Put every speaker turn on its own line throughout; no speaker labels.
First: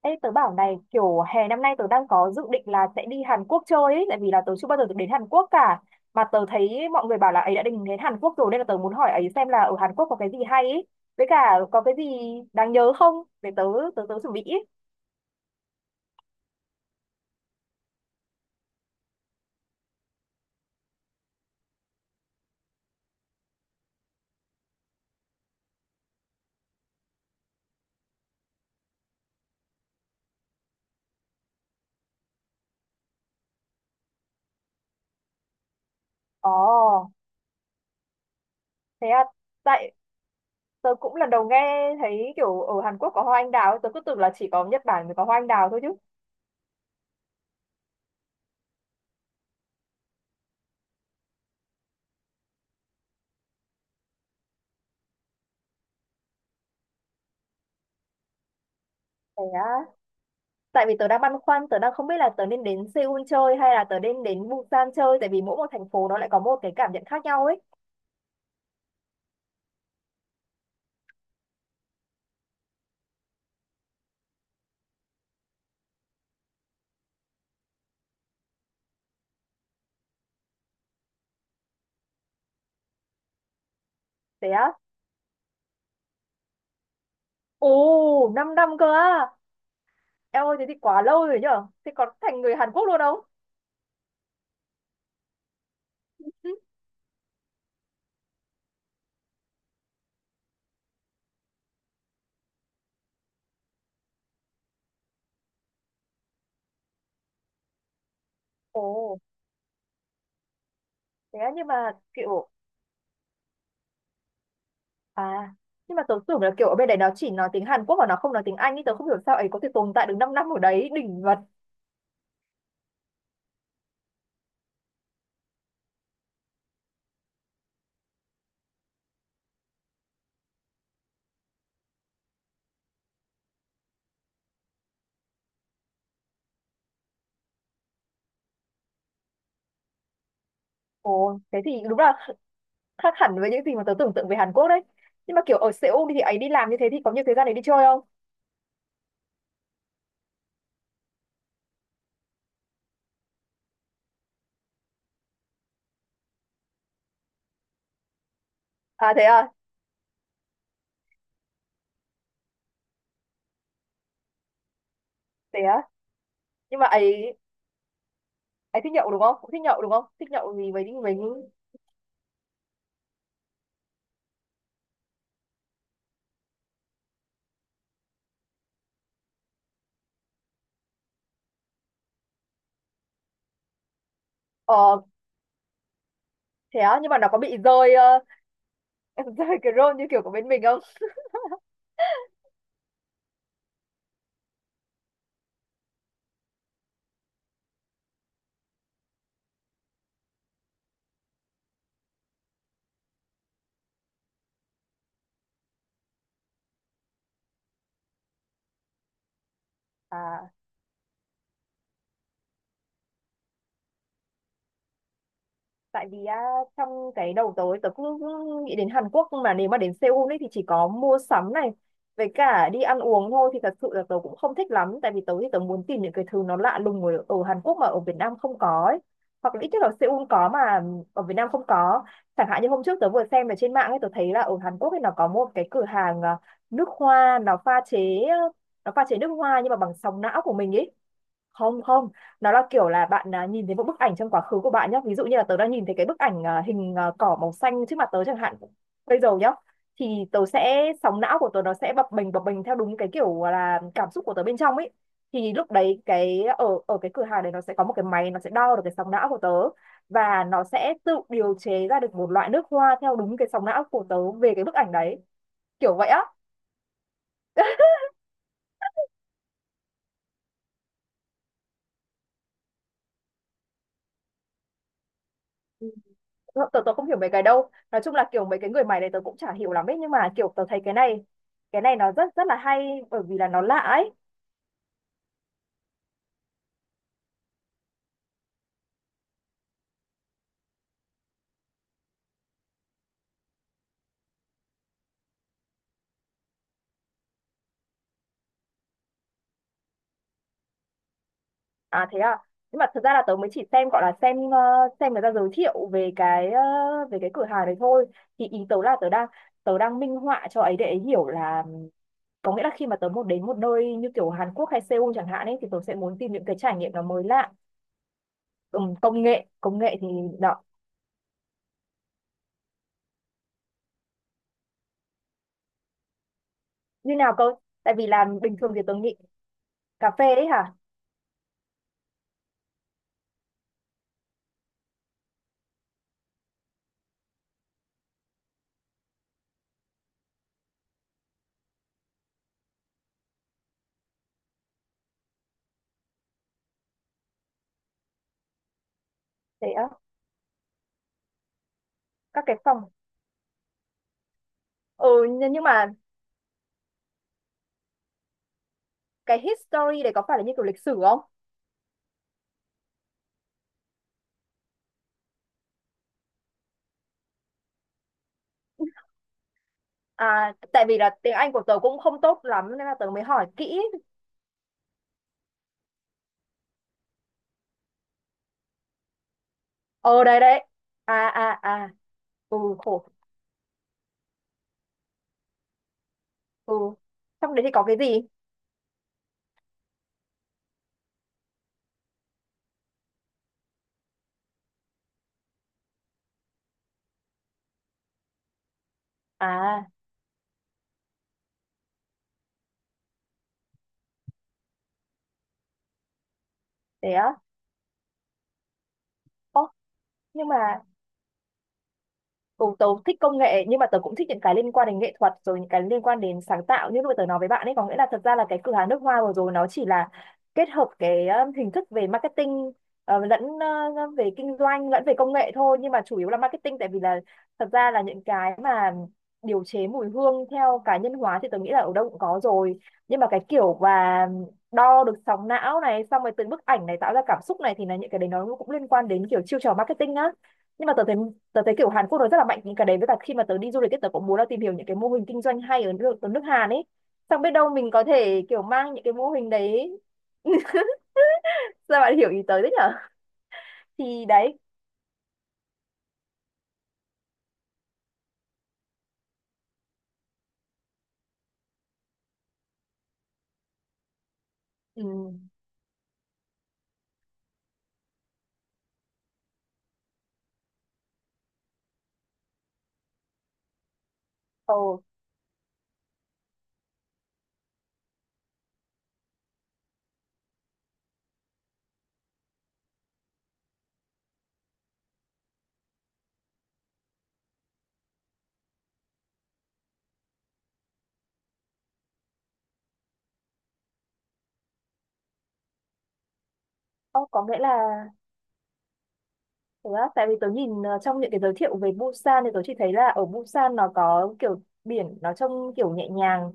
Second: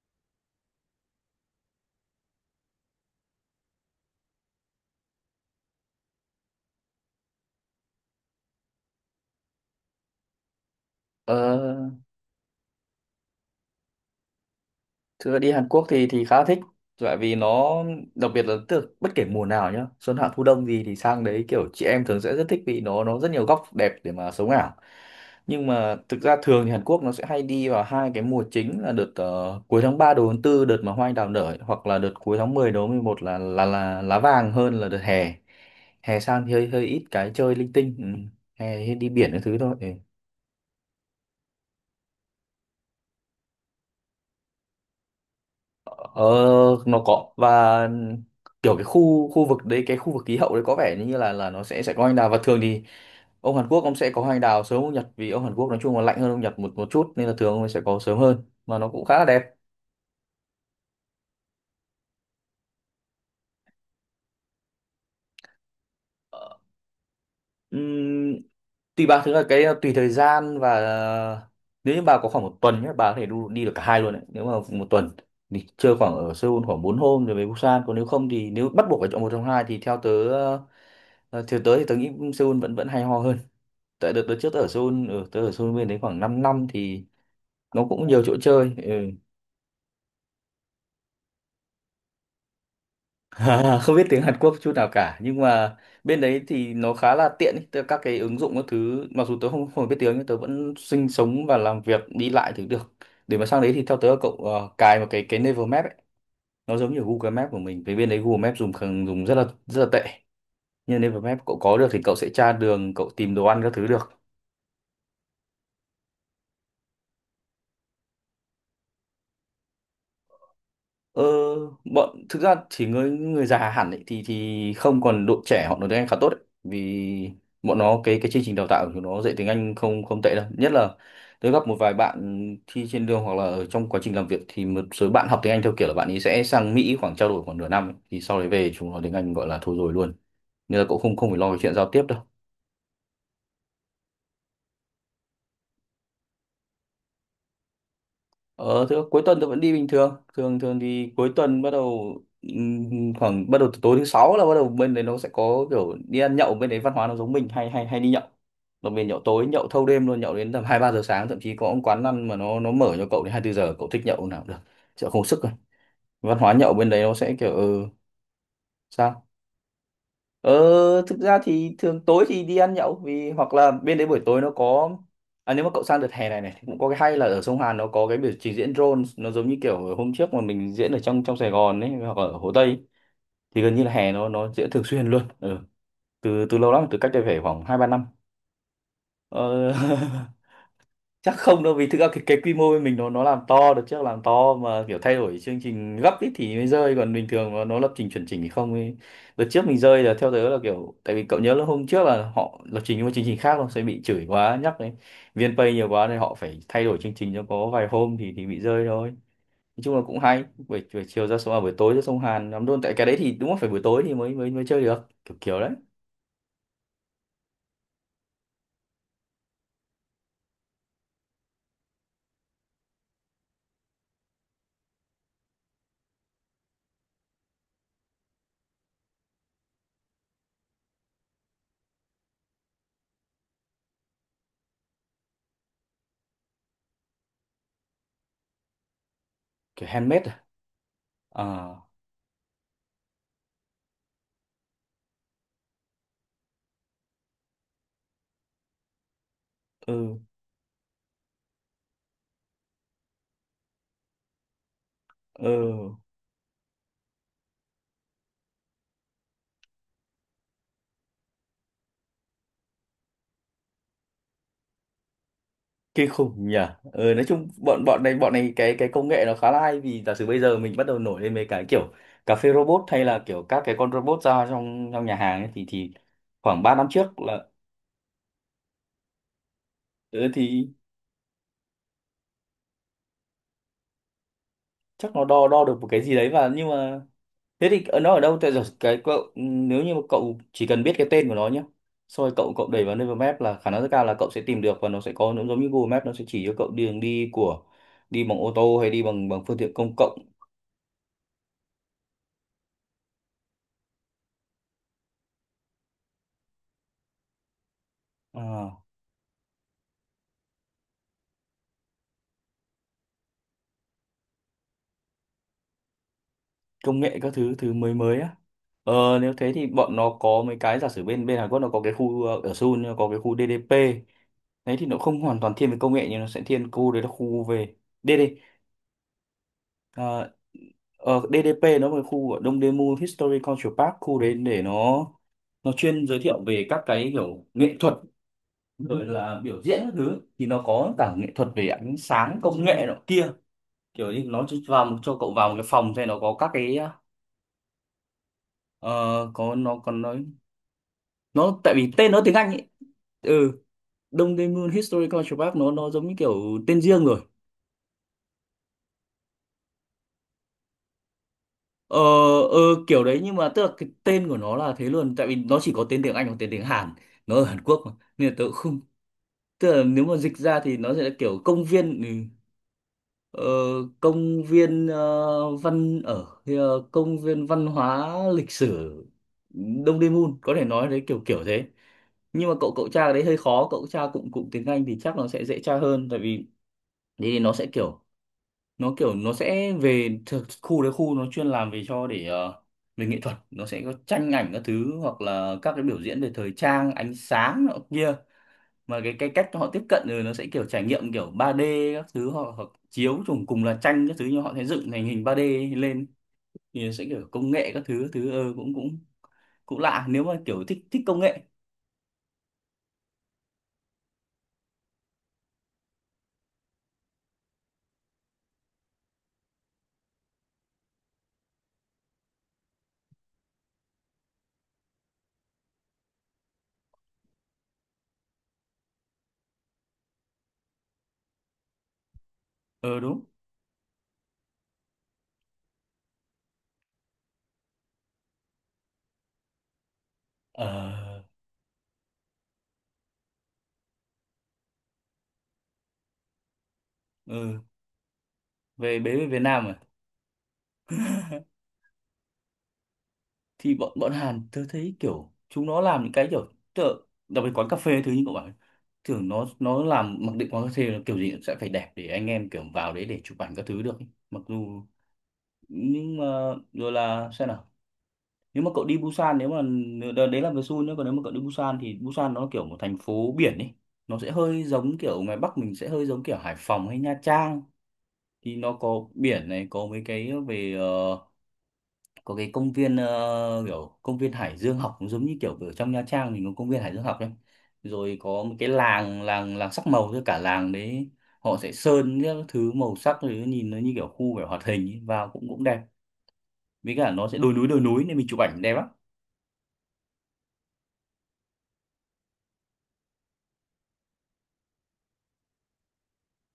Ê, tớ bảo này, kiểu hè năm nay tớ đang có dự định là sẽ đi Hàn Quốc chơi ấy, tại vì là tớ chưa bao giờ được đến Hàn Quốc cả. Mà tớ thấy mọi người bảo là ấy đã định đến Hàn Quốc rồi, nên là tớ muốn hỏi ấy xem là ở Hàn Quốc có cái gì hay ấy, với
Ờ,
cả có cái gì đáng nhớ không, để tớ tớ tớ chuẩn bị ý.
thưa đi Hàn Quốc thì khá thích, tại vì nó đặc biệt là tức bất kể mùa nào nhá, xuân hạ thu đông gì thì sang đấy kiểu chị em thường sẽ rất thích vì nó rất nhiều góc đẹp để mà sống ảo. Nhưng mà thực ra thường thì Hàn Quốc nó sẽ hay đi vào hai cái mùa chính là đợt cuối tháng 3 đầu tháng tư, đợt mà hoa anh đào nở ấy, hoặc là đợt cuối tháng 10 đầu tháng 11 là lá vàng, hơn là đợt hè. Hè sang thì
Ồ,
hơi hơi ít cái chơi linh tinh. Ừ. Hè đi
thế à.
biển cái thứ thôi. Ừ.
Tại tớ cũng lần đầu nghe thấy kiểu ở Hàn Quốc có hoa anh đào ấy. Tớ cứ tưởng là chỉ có Nhật Bản mới có hoa anh đào thôi chứ.
Ờ, nó có. Và kiểu cái khu khu vực đấy, cái khu vực khí hậu đấy có vẻ như là nó sẽ có hoa anh đào. Và thường thì ông Hàn Quốc ông sẽ có hoa anh đào sớm hơn Nhật, vì ông Hàn Quốc nói chung là lạnh hơn ông Nhật một một chút, nên là thường ông ấy sẽ có sớm hơn, mà nó cũng khá là đẹp.
Thế á, tại vì tớ đang băn khoăn, tớ đang không biết là tớ nên đến Seoul chơi hay là tớ nên đến Busan chơi, tại vì mỗi một thành phố nó lại có
Ờ,
một cái cảm nhận khác nhau ấy.
ừm, tùy bà thứ là cái tùy thời gian. Và nếu như bà có khoảng một tuần nhé, bà có thể đi được cả hai luôn đấy. Nếu mà một tuần thì chơi khoảng ở Seoul khoảng 4 hôm rồi về Busan. Còn nếu không thì nếu bắt buộc phải chọn một trong hai thì theo tớ, thì tớ nghĩ Seoul vẫn vẫn hay ho hơn. Tại đợt đợt
Thế
trước tớ ở
á?
Seoul, ừ, tớ ở Seoul bên đấy khoảng 5 năm thì nó cũng nhiều
Ồ,
chỗ
5 năm
chơi.
cơ
Ừ.
á. Em ơi, thế thì quá lâu rồi nhở? Thế còn thành người Hàn Quốc luôn không?
Không biết tiếng Hàn Quốc chút nào cả, nhưng mà bên đấy thì nó khá là tiện ý. Các cái ứng dụng các thứ mặc dù tớ không không biết tiếng, nhưng tớ vẫn sinh sống và làm việc đi lại thì được. Để mà sang đấy thì theo tớ là cậu cài một cái Naver Map ấy, nó giống như Google Maps của mình. Vì bên đấy Google Maps
Ồ,
dùng rất là tệ. Nhưng Naver Map
thế á,
cậu
nhưng
có được
mà
thì cậu sẽ
kiểu.
tra đường, cậu tìm đồ ăn các thứ được.
À, nhưng mà tớ tưởng là kiểu ở bên đấy nó chỉ nói tiếng Hàn Quốc và nó không nói tiếng Anh ý. Tớ không hiểu sao ấy có thể tồn tại được 5 năm ở đấy,
Ờ,
đỉnh vật.
bọn thực ra thì người người già hẳn ấy, thì không, còn đội trẻ họ nói tiếng Anh khá tốt ấy. Vì bọn nó cái chương trình đào tạo của nó dạy tiếng Anh không không tệ đâu, nhất là tôi gặp một vài bạn thi trên đường hoặc là ở trong quá trình làm việc thì một số bạn học tiếng Anh theo kiểu là bạn ấy sẽ sang Mỹ khoảng trao đổi khoảng nửa năm ấy. Thì sau đấy về chúng nó tiếng Anh gọi là thôi rồi luôn, nên là cũng không không phải
Ồ,
lo về
thế thì
chuyện giao
đúng
tiếp
là
đâu.
khác hẳn với những gì mà tớ tưởng tượng về Hàn Quốc đấy. Nhưng mà kiểu ở Seoul thì ấy đi làm như thế thì có nhiều thời gian để đi chơi không?
Ờ, thứ cuối tuần tôi vẫn đi bình thường. Thường thường thì cuối tuần bắt đầu khoảng bắt đầu từ tối thứ sáu, là bắt đầu bên đấy nó sẽ có kiểu đi ăn nhậu. Bên đấy văn hóa nó giống mình, hay hay hay đi nhậu. Nó về
À,
nhậu
thế
tối,
à,
nhậu thâu đêm luôn, nhậu đến tầm 2-3 giờ sáng, thậm chí có ông quán ăn mà nó mở cho cậu đến 24 giờ, cậu thích nhậu lúc nào cũng được. Chợ không sức rồi.
thế á.
Văn hóa nhậu
Nhưng mà
bên đấy nó sẽ
ấy
kiểu, ừ,
ấy thích nhậu đúng
sao?
không? Cũng thích nhậu đúng không? Thích
Ờ,
nhậu gì với
thực ra thì thường tối thì đi ăn nhậu, vì hoặc là bên đấy buổi tối nó có. À, nếu mà cậu sang đợt hè này này thì cũng có cái hay là ở sông Hàn nó có cái biểu trình diễn drone, nó giống như kiểu hôm trước mà mình diễn ở trong trong Sài Gòn ấy, hoặc ở Hồ Tây. Thì gần như là hè nó diễn thường
ờ
xuyên luôn, ừ, từ từ lâu
thế
lắm, từ
á,
cách
nhưng mà
đây
nó có
phải
bị
khoảng hai ba
rơi,
năm
em rơi
ờ,
cái role như kiểu của bên mình không?
Chắc không đâu, vì thực ra cái quy mô bên mình nó làm to được, chắc làm to mà kiểu thay đổi chương trình gấp ít thì mới rơi, còn bình thường nó lập trình chuẩn chỉnh thì không ấy. Đợt trước mình rơi là theo tớ là kiểu tại vì cậu nhớ là hôm trước là họ lập trình một chương trình khác, không sẽ bị chửi quá nhắc đấy, VnPay nhiều quá nên họ phải thay đổi chương trình cho có vài hôm thì bị rơi thôi. Nói chung là cũng hay
À,
buổi chiều ra sông, à, buổi tối ra sông Hàn lắm luôn, tại cái đấy thì đúng là phải buổi tối thì mới mới mới chơi được kiểu kiểu đấy.
tại vì á, trong cái đầu tớ tớ cũng nghĩ đến Hàn Quốc, nhưng mà nếu mà đến Seoul ấy thì chỉ có mua sắm này với cả đi ăn uống thôi thì thật sự là tớ cũng không thích lắm, tại vì tớ thì tớ muốn tìm những cái thứ nó lạ lùng ở Hàn Quốc mà ở Việt Nam không có ấy. Hoặc là ít nhất là Seoul có mà ở Việt Nam không có. Chẳng hạn như hôm trước tớ vừa xem ở trên mạng ấy, tớ thấy là ở Hàn Quốc ấy nó có một cái cửa hàng, à, nước hoa, nó pha chế nước hoa nhưng mà
Kiểu
bằng sóng
handmade
não
à?
của mình ấy. Không,
À,
không, nó là kiểu là bạn, à, nhìn thấy một bức ảnh trong quá khứ của bạn nhé, ví dụ như là tớ đã nhìn thấy cái bức ảnh, à, hình, à, cỏ màu xanh trước mặt tớ chẳng hạn, bây giờ nhá.
ừ,
Thì tớ sẽ, sóng não của tớ nó sẽ bập bềnh theo đúng cái kiểu là cảm xúc của tớ bên trong ấy.
ừ.
Thì lúc đấy cái ở ở cái cửa hàng đấy nó sẽ có một cái máy, nó sẽ đo được cái sóng não của tớ, và nó sẽ tự điều chế ra được một loại nước hoa theo đúng cái sóng não của tớ về cái bức ảnh đấy, kiểu vậy
Kinh
á.
khủng nhỉ. Nói chung bọn bọn này bọn này, cái công nghệ nó khá là hay, vì giả sử bây giờ mình bắt đầu nổi lên mấy cái kiểu cà phê robot hay là kiểu các cái con robot ra trong trong nhà hàng ấy, thì khoảng 3
Tớ,
năm
tớ không
trước
hiểu mấy cái
là
đâu, nói chung là kiểu mấy cái người mày này tớ cũng chả hiểu lắm ấy, nhưng
ờ
mà kiểu tớ
thì
thấy cái này nó rất rất là hay bởi vì là nó lạ ấy.
chắc nó đo đo được một cái gì đấy. Và nhưng mà thế thì nó ở đâu? Tại giờ cái cậu, ừ, nếu như mà cậu chỉ cần biết cái tên của nó nhé, xong rồi cậu cậu đẩy vào Naver Map là khả năng rất cao là cậu sẽ tìm được, và nó sẽ có, nó giống như Google Maps, nó sẽ chỉ cho cậu đường đi của đi bằng ô tô hay đi bằng bằng phương tiện công cộng.
À, thế à. Nhưng mà thật ra là tớ mới chỉ xem, gọi là xem, xem người ta giới thiệu về cái cửa hàng này thôi. Thì ý tớ
À,
là tớ đang minh họa cho ấy để ấy hiểu là, có nghĩa là khi mà tớ muốn đến một nơi như kiểu Hàn Quốc hay Seoul chẳng hạn ấy thì tớ sẽ muốn tìm những cái trải nghiệm
công
nó
nghệ
mới
các
lạ.
thứ thứ mới mới á.
Ừ, công
Nếu
nghệ
thế thì
công
bọn
nghệ thì
nó có mấy
đó.
cái, giả sử bên bên Hàn Quốc nó có cái khu, ở Seoul nó có cái khu DDP. Đấy thì nó không hoàn toàn thiên về công nghệ, nhưng nó sẽ thiên khu đấy là
Như nào
khu
cơ?
về
Tại vì là
DD,
bình thường thì tớ nghĩ. Cà
ờ,
phê ấy hả?
DDP nó là khu ở Dongdaemun History Cultural Park, khu đấy để nó chuyên giới thiệu về các cái kiểu nghệ thuật, rồi là biểu diễn các thứ, thì nó có cả nghệ thuật về ánh sáng công nghệ nọ kia. Kiểu như nó vào, cho cậu vào một cái phòng xem, nó có các cái ờ, có,
Thế
nó
á.
còn nói nó, tại vì tên nó tiếng
Các
Anh
cái
ấy.
phòng.
Ừ. Đông Tây Moon Historical
Ừ. nhưng
Park,
nhưng
nó
mà
giống như kiểu tên riêng rồi.
cái history đấy có phải là như kiểu lịch sử không?
Ờ, ờ, kiểu đấy. Nhưng mà tức là cái tên của nó là thế luôn, tại vì nó chỉ có tên tiếng Anh và tên tiếng Hàn, nó ở Hàn Quốc mà, nên là tớ cũng không. Tức là nếu mà dịch
À,
ra thì
tại
nó
vì
sẽ là
là tiếng
kiểu
Anh của
công
tớ cũng
viên, ừ,
không tốt lắm nên là tớ mới
ờ,
hỏi kỹ.
công viên, công viên văn hóa lịch sử Đông
Ờ,
Daemun,
đây
có thể
đấy.
nói đấy kiểu
À,
kiểu
à,
thế.
à.
Nhưng mà
Ừ,
cậu cậu tra
khổ.
cái đấy hơi khó, cụm tra cụm cụm tiếng Anh thì chắc nó sẽ dễ tra hơn, tại vì
Ừ.
thế thì nó
Trong đấy
sẽ
thì có cái
kiểu,
gì?
nó kiểu nó sẽ về khu đấy, khu nó chuyên làm về cho để, về nghệ thuật. Nó sẽ có tranh ảnh các thứ, hoặc là các cái biểu diễn về thời trang ánh sáng nọ kia, mà cái cách họ tiếp
À,
cận rồi, nó sẽ kiểu trải nghiệm kiểu ba d các thứ, hoặc chiếu trùng cùng là tranh các thứ nhưng họ sẽ dựng thành hình ba d lên, thì nó sẽ
thế
kiểu
á.
công nghệ các thứ cũng cũng
Ồ,
cũng lạ, nếu mà
nhưng
kiểu thích
mà.
thích công nghệ.
Ừ, tớ thích công nghệ nhưng mà tớ cũng thích những cái liên quan đến nghệ thuật, rồi những cái liên quan đến sáng tạo, như lúc mà tớ nói với bạn ấy, có nghĩa là thật ra là cái cửa hàng nước hoa vừa rồi nó chỉ là kết hợp cái hình thức về marketing, lẫn, về kinh doanh lẫn về công nghệ thôi, nhưng mà chủ yếu là marketing, tại vì là thật ra là những cái mà điều chế mùi hương theo cá nhân hóa thì tớ nghĩ là ở đâu cũng có rồi.
Ờ
Nhưng
đúng.
mà cái kiểu và đo được sóng não này, xong rồi từ bức ảnh này tạo ra cảm xúc này thì là những cái đấy nó cũng liên quan đến kiểu chiêu trò marketing á. Nhưng mà tớ thấy
Ờ,
tớ thấy kiểu Hàn Quốc nó rất là mạnh những cái đấy, với cả khi mà tớ đi du lịch ấy, tớ cũng muốn là tìm hiểu những cái mô hình kinh doanh hay ở nước Hàn ấy. Xong biết
ừ.
đâu mình có thể kiểu mang những cái
Về
mô
Việt
hình
Nam à?
đấy ra. Bạn hiểu ý tớ đấy nhở.
Thì bọn bọn
Thì
Hàn
đấy.
tớ thấy kiểu chúng nó làm những cái kiểu tớ, đặc biệt quán cà phê thứ như cậu bảo, tưởng nó làm mặc định quán cà phê là kiểu gì cũng sẽ phải đẹp để anh em kiểu vào đấy để chụp ảnh các thứ được ấy. Mặc dù
Ừ.
nhưng mà, rồi là xem nào. Nếu mà cậu đi Busan, nếu mà đấy là về Seoul nữa, còn nếu mà cậu đi Busan thì Busan nó kiểu một thành phố biển ấy, nó sẽ hơi
Ồ,
giống kiểu ngoài Bắc mình, sẽ hơi giống kiểu Hải Phòng hay Nha Trang. Thì nó có biển này, có mấy cái về, có cái công viên, kiểu công viên Hải Dương học, cũng giống như kiểu ở trong Nha Trang mình có công viên Hải Dương học ấy. Rồi có một cái làng làng làng sắc màu, với cả làng đấy họ sẽ sơn các thứ màu sắc, rồi nhìn nó như kiểu khu kiểu hoạt hình ấy, vào cũng cũng đẹp, với cả nó
ồ,
sẽ
có nghĩa là
đồi núi nên mình chụp ảnh đẹp lắm.
thật ra tại vì tớ nhìn, trong những cái giới thiệu về Busan thì tớ chỉ thấy là ở Busan nó có kiểu biển nó trông kiểu nhẹ nhàng,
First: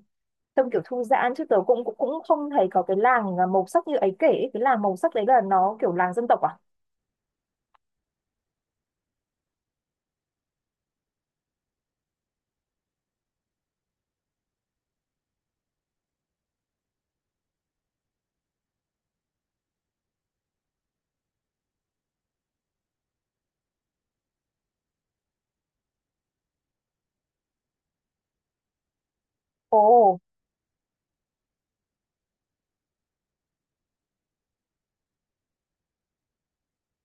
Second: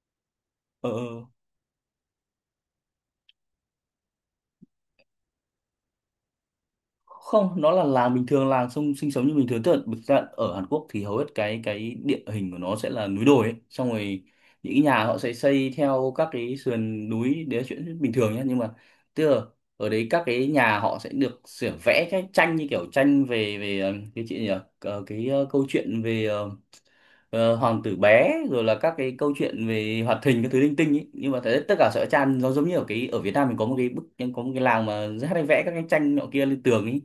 trông kiểu
Ờ,
thư
ờ.
giãn, chứ tớ cũng cũng cũng không thấy có cái làng, à, màu sắc như ấy kể ấy. Cái làng màu sắc đấy là nó kiểu làng dân tộc à?
Không, nó là làng bình thường, làng sông sinh sống như bình thường. Tức là thực ra ở Hàn Quốc thì hầu hết cái địa hình của nó sẽ là núi đồi ấy. Xong rồi những cái nhà họ sẽ xây theo các cái sườn núi, đấy là chuyện bình thường nhé. Nhưng mà tức là ở đấy các cái nhà họ sẽ được sửa vẽ cái tranh như kiểu tranh về về ờ, cái chuyện gì nhỉ? Câu chuyện về hoàng tử bé rồi là các cái câu chuyện về
Ồ.
hoạt hình các thứ linh tinh ấy. Nhưng mà thế tất cả sẽ tràn, nó giống như ở cái ở Việt Nam mình có một cái bức, có một cái làng mà rất hay vẽ các cái tranh nọ kia lên tường ấy,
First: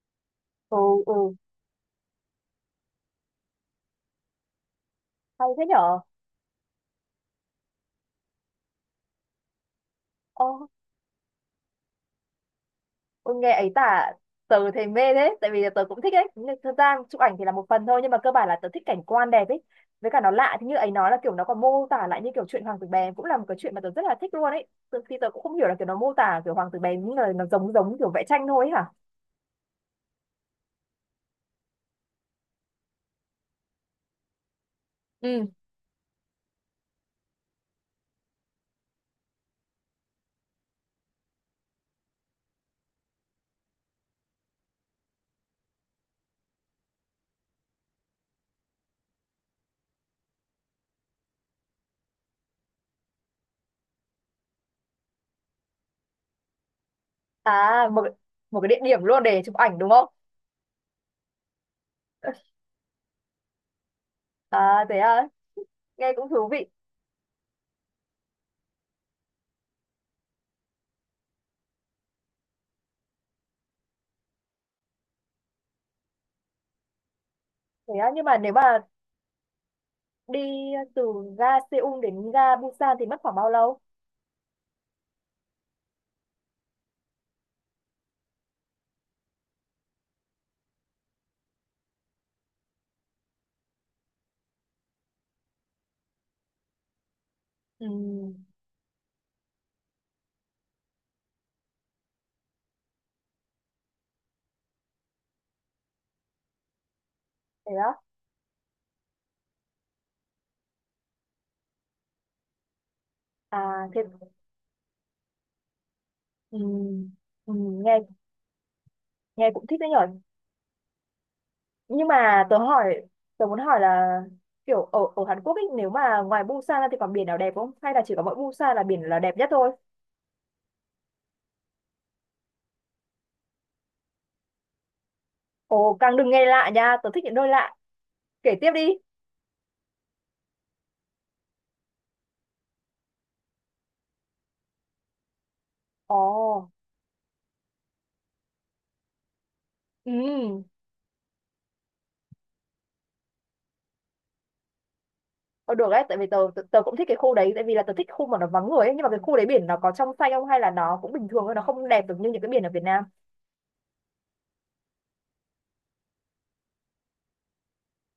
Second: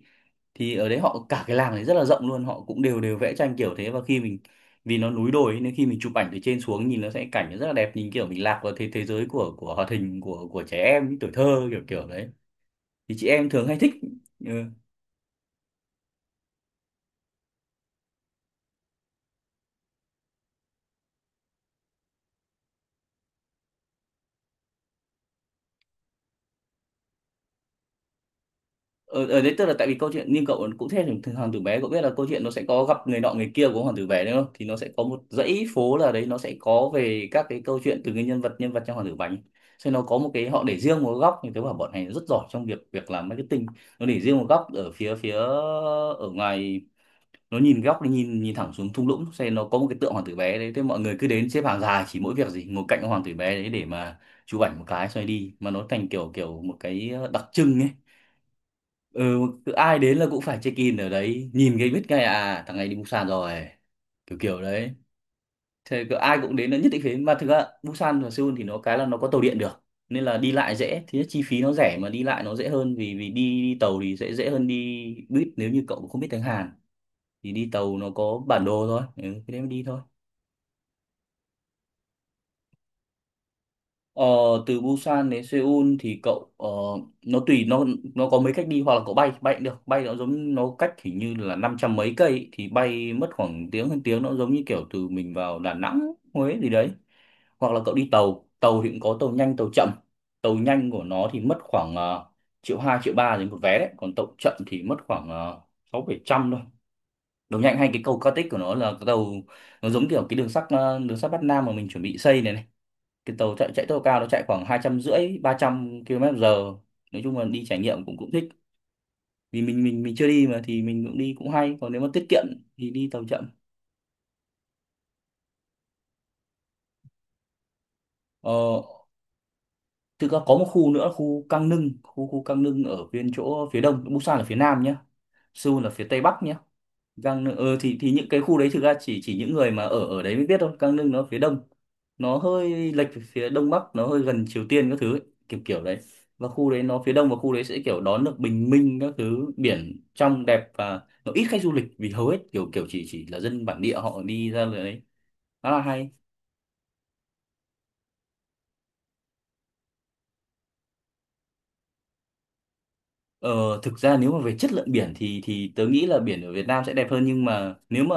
thì
Ừ.
ở đấy họ
Ừ.
cả cái làng đấy rất là rộng luôn, họ cũng đều đều vẽ tranh kiểu thế. Và khi mình, vì nó núi
Hay
đồi ấy,
thế
nên khi mình
nhở.
chụp ảnh từ trên xuống nhìn nó sẽ cảnh nó rất là đẹp, nhìn kiểu mình lạc vào thế thế giới của hoạt hình của
Ồ.
trẻ em tuổi thơ kiểu kiểu đấy, thì chị
Ôi
em
nghe
thường
ấy
hay thích.
tả
Ừ.
tớ thấy mê thế, tại vì tớ cũng thích ấy, nhưng thực ra chụp ảnh thì là một phần thôi, nhưng mà cơ bản là tớ thích cảnh quan đẹp ấy, với cả nó lạ. Thì như ấy nói là kiểu nó còn mô tả lại như kiểu chuyện Hoàng tử bè cũng là một cái chuyện mà tớ rất là thích luôn ấy thì tớ cũng không hiểu là kiểu nó mô tả kiểu Hoàng tử bè những lời nó giống giống kiểu vẽ tranh thôi ấy hả?
Ở đấy tức là tại vì câu chuyện, nhưng cậu cũng thế thì hoàng tử bé, cậu biết là câu chuyện nó sẽ có gặp người nọ người kia của hoàng tử bé đúng không, thì nó sẽ có một
Ừ,
dãy phố là đấy, nó sẽ có về các cái câu chuyện từ cái nhân vật trong hoàng tử bánh, nên nó có một cái họ để riêng một góc như thế. Bảo bọn này rất giỏi trong việc việc làm marketing. Nó để riêng một góc ở phía phía ở ngoài, nó nhìn góc, nó nhìn nhìn thẳng xuống thung lũng. Cho nên nó có một cái tượng hoàng tử bé đấy, thế mọi người cứ đến xếp hàng dài chỉ mỗi việc gì ngồi cạnh hoàng tử bé đấy để mà chụp ảnh một cái, xoay đi mà nó thành kiểu kiểu một cái đặc trưng ấy.
à, một một cái địa điểm luôn
Ừ,
để chụp
cứ
ảnh đúng
ai
không?
đến là cũng phải check in ở đấy, nhìn cái biết ngay, à thằng này đi Busan rồi, kiểu kiểu
À,
đấy.
thế à.
Thế
Nghe
cứ
cũng
ai
thú
cũng
vị.
đến là nhất định phải. Mà thực ra Busan và Seoul thì nó cái là nó có tàu điện được, nên là đi lại dễ. Thứ nhất chi phí nó rẻ mà đi lại nó dễ hơn, vì vì đi, đi tàu thì sẽ dễ hơn đi buýt, nếu như cậu không biết tiếng Hàn thì đi
Thế
tàu
à,
nó
nhưng mà
có
nếu mà
bản đồ thôi. Ừ, thế đấy mà đi thôi.
đi từ ga Seoul đến ga Busan thì mất khoảng bao lâu?
Ờ, Từ Busan đến Seoul thì cậu nó tùy nó có mấy cách đi. Hoặc là cậu bay, bay cũng được, bay nó giống nó cách hình như là 500 mấy cây ý, thì bay mất khoảng tiếng hơn tiếng, nó giống như kiểu từ mình vào Đà Nẵng, Huế gì đấy. Hoặc là
Ừ,
cậu đi tàu, tàu thì cũng có tàu nhanh tàu chậm. Tàu nhanh của nó thì mất khoảng uh, triệu hai triệu ba đến một vé đấy, còn tàu chậm thì mất khoảng sáu bảy trăm thôi. Tàu
thế
nhanh hay
á.
cái cầu cao tích của nó là cái tàu, nó giống kiểu cái đường sắt, đường sắt Bắc Nam mà mình chuẩn bị xây này này, cái tàu chạy chạy
À,
tốc
thế.
độ cao, nó chạy khoảng hai trăm rưỡi ba trăm km
Ừ,
giờ Nói chung là
ừ,
đi trải
nghe
nghiệm cũng cũng thích,
nghe
vì
cũng thích
mình
đấy
mình
nhở.
mình chưa đi mà thì mình cũng đi cũng hay. Còn nếu mà
Nhưng
tiết kiệm
mà
thì đi tàu
tớ
chậm.
muốn hỏi là, kiểu ở ở Hàn Quốc ấy, nếu mà ngoài Busan ra thì còn biển nào đẹp không, hay là chỉ có mỗi Busan
ờ
là biển là đẹp nhất thôi?
Thực ra có một khu nữa, khu Cang Nưng, khu khu Cang Nưng ở bên chỗ phía đông, Busan là phía nam nhá, Seoul là
Ồ,
phía
càng
tây
đừng
bắc
nghe
nhá.
lạ nha. Tớ thích những
Cang
nơi
Nưng
lạ.
ờ, thì những cái
Kể
khu đấy
tiếp
thực
đi.
ra chỉ những người mà ở ở đấy mới biết thôi. Cang Nưng nó phía đông, nó hơi lệch về phía đông bắc, nó hơi gần Triều Tiên các thứ ấy, kiểu kiểu đấy.
Ồ.
Và khu đấy nó phía đông, và khu đấy sẽ kiểu đón được bình minh các thứ, biển trong
Ừ.
đẹp và nó ít khách du lịch vì hầu hết kiểu kiểu chỉ là dân bản địa họ đi ra đấy, khá
ờ,
là
được đấy,
hay.
tại vì tớ, tớ cũng thích cái khu đấy, tại vì là tớ thích khu mà nó vắng người ấy, nhưng mà cái khu đấy biển nó có trong xanh không, hay là nó cũng bình thường thôi, nó không đẹp được như những cái biển ở Việt Nam.
Ờ, Thực ra nếu mà về chất lượng biển thì tớ nghĩ là biển ở Việt Nam sẽ đẹp hơn. Nhưng mà nếu mà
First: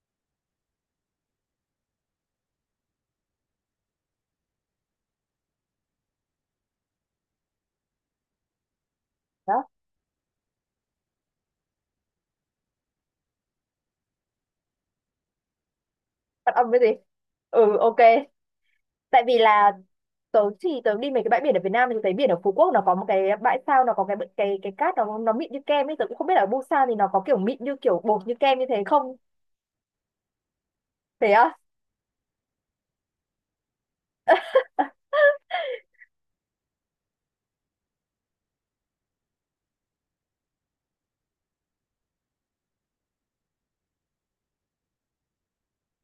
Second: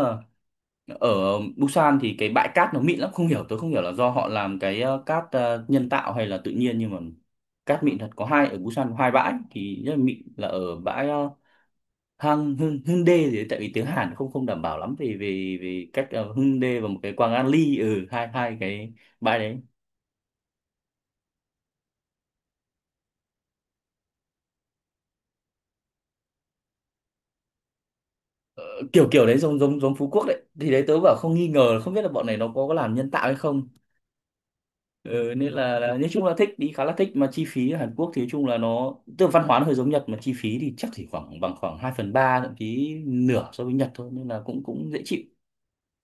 ở Busan thì cái bãi cát nó mịn lắm, không hiểu tôi không hiểu là do họ làm cái cát nhân tạo hay là tự nhiên, nhưng mà cát mịn thật. Có hai, ở Busan có hai bãi
Đó.
thì rất là mịn, là ở bãi hang Hưng Hyundai gì đấy, tại vì tiếng Hàn không không đảm bảo lắm vì vì vì cách ờ,
Phát âm cái
Hyundai và
gì?
một cái Quang An Ly,
Ừ, ok.
ừ hai hai cái
Tại vì
bãi đấy.
là tớ đi mấy cái bãi biển ở Việt Nam thì tớ thấy biển ở Phú Quốc nó có một cái bãi sao, nó có cái cát, nó mịn như kem ấy, tớ cũng không biết là ở Busan thì nó có kiểu mịn như kiểu bột như kem
Ờ,
như thế
kiểu
không.
kiểu đấy, giống giống giống Phú Quốc đấy, thì đấy tớ bảo
Thế
không nghi
á.
ngờ không biết là bọn này nó có làm nhân tạo hay không. Ừ, nên là nói chung là thích đi, khá là thích. Mà chi phí ở Hàn Quốc thì nói chung là nó, tức là văn hóa nó hơi giống Nhật mà chi phí thì chắc chỉ khoảng bằng khoảng 2/3 thậm chí nửa so với Nhật thôi, nên là cũng cũng dễ chịu.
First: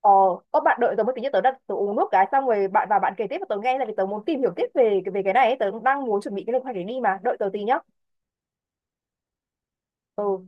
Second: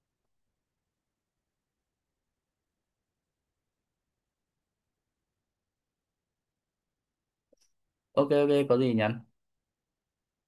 ờ có bạn đợi tớ một tí nhé, tớ đặt, tớ uống nước cái xong rồi bạn vào bạn kể tiếp và tớ nghe, là vì tớ muốn tìm hiểu tiếp về về cái này ấy. Tớ cũng đang muốn chuẩn bị cái lịch hoạch để đi, mà đợi tớ tí nhá.
OK OK, có gì nhắn.
Ừ.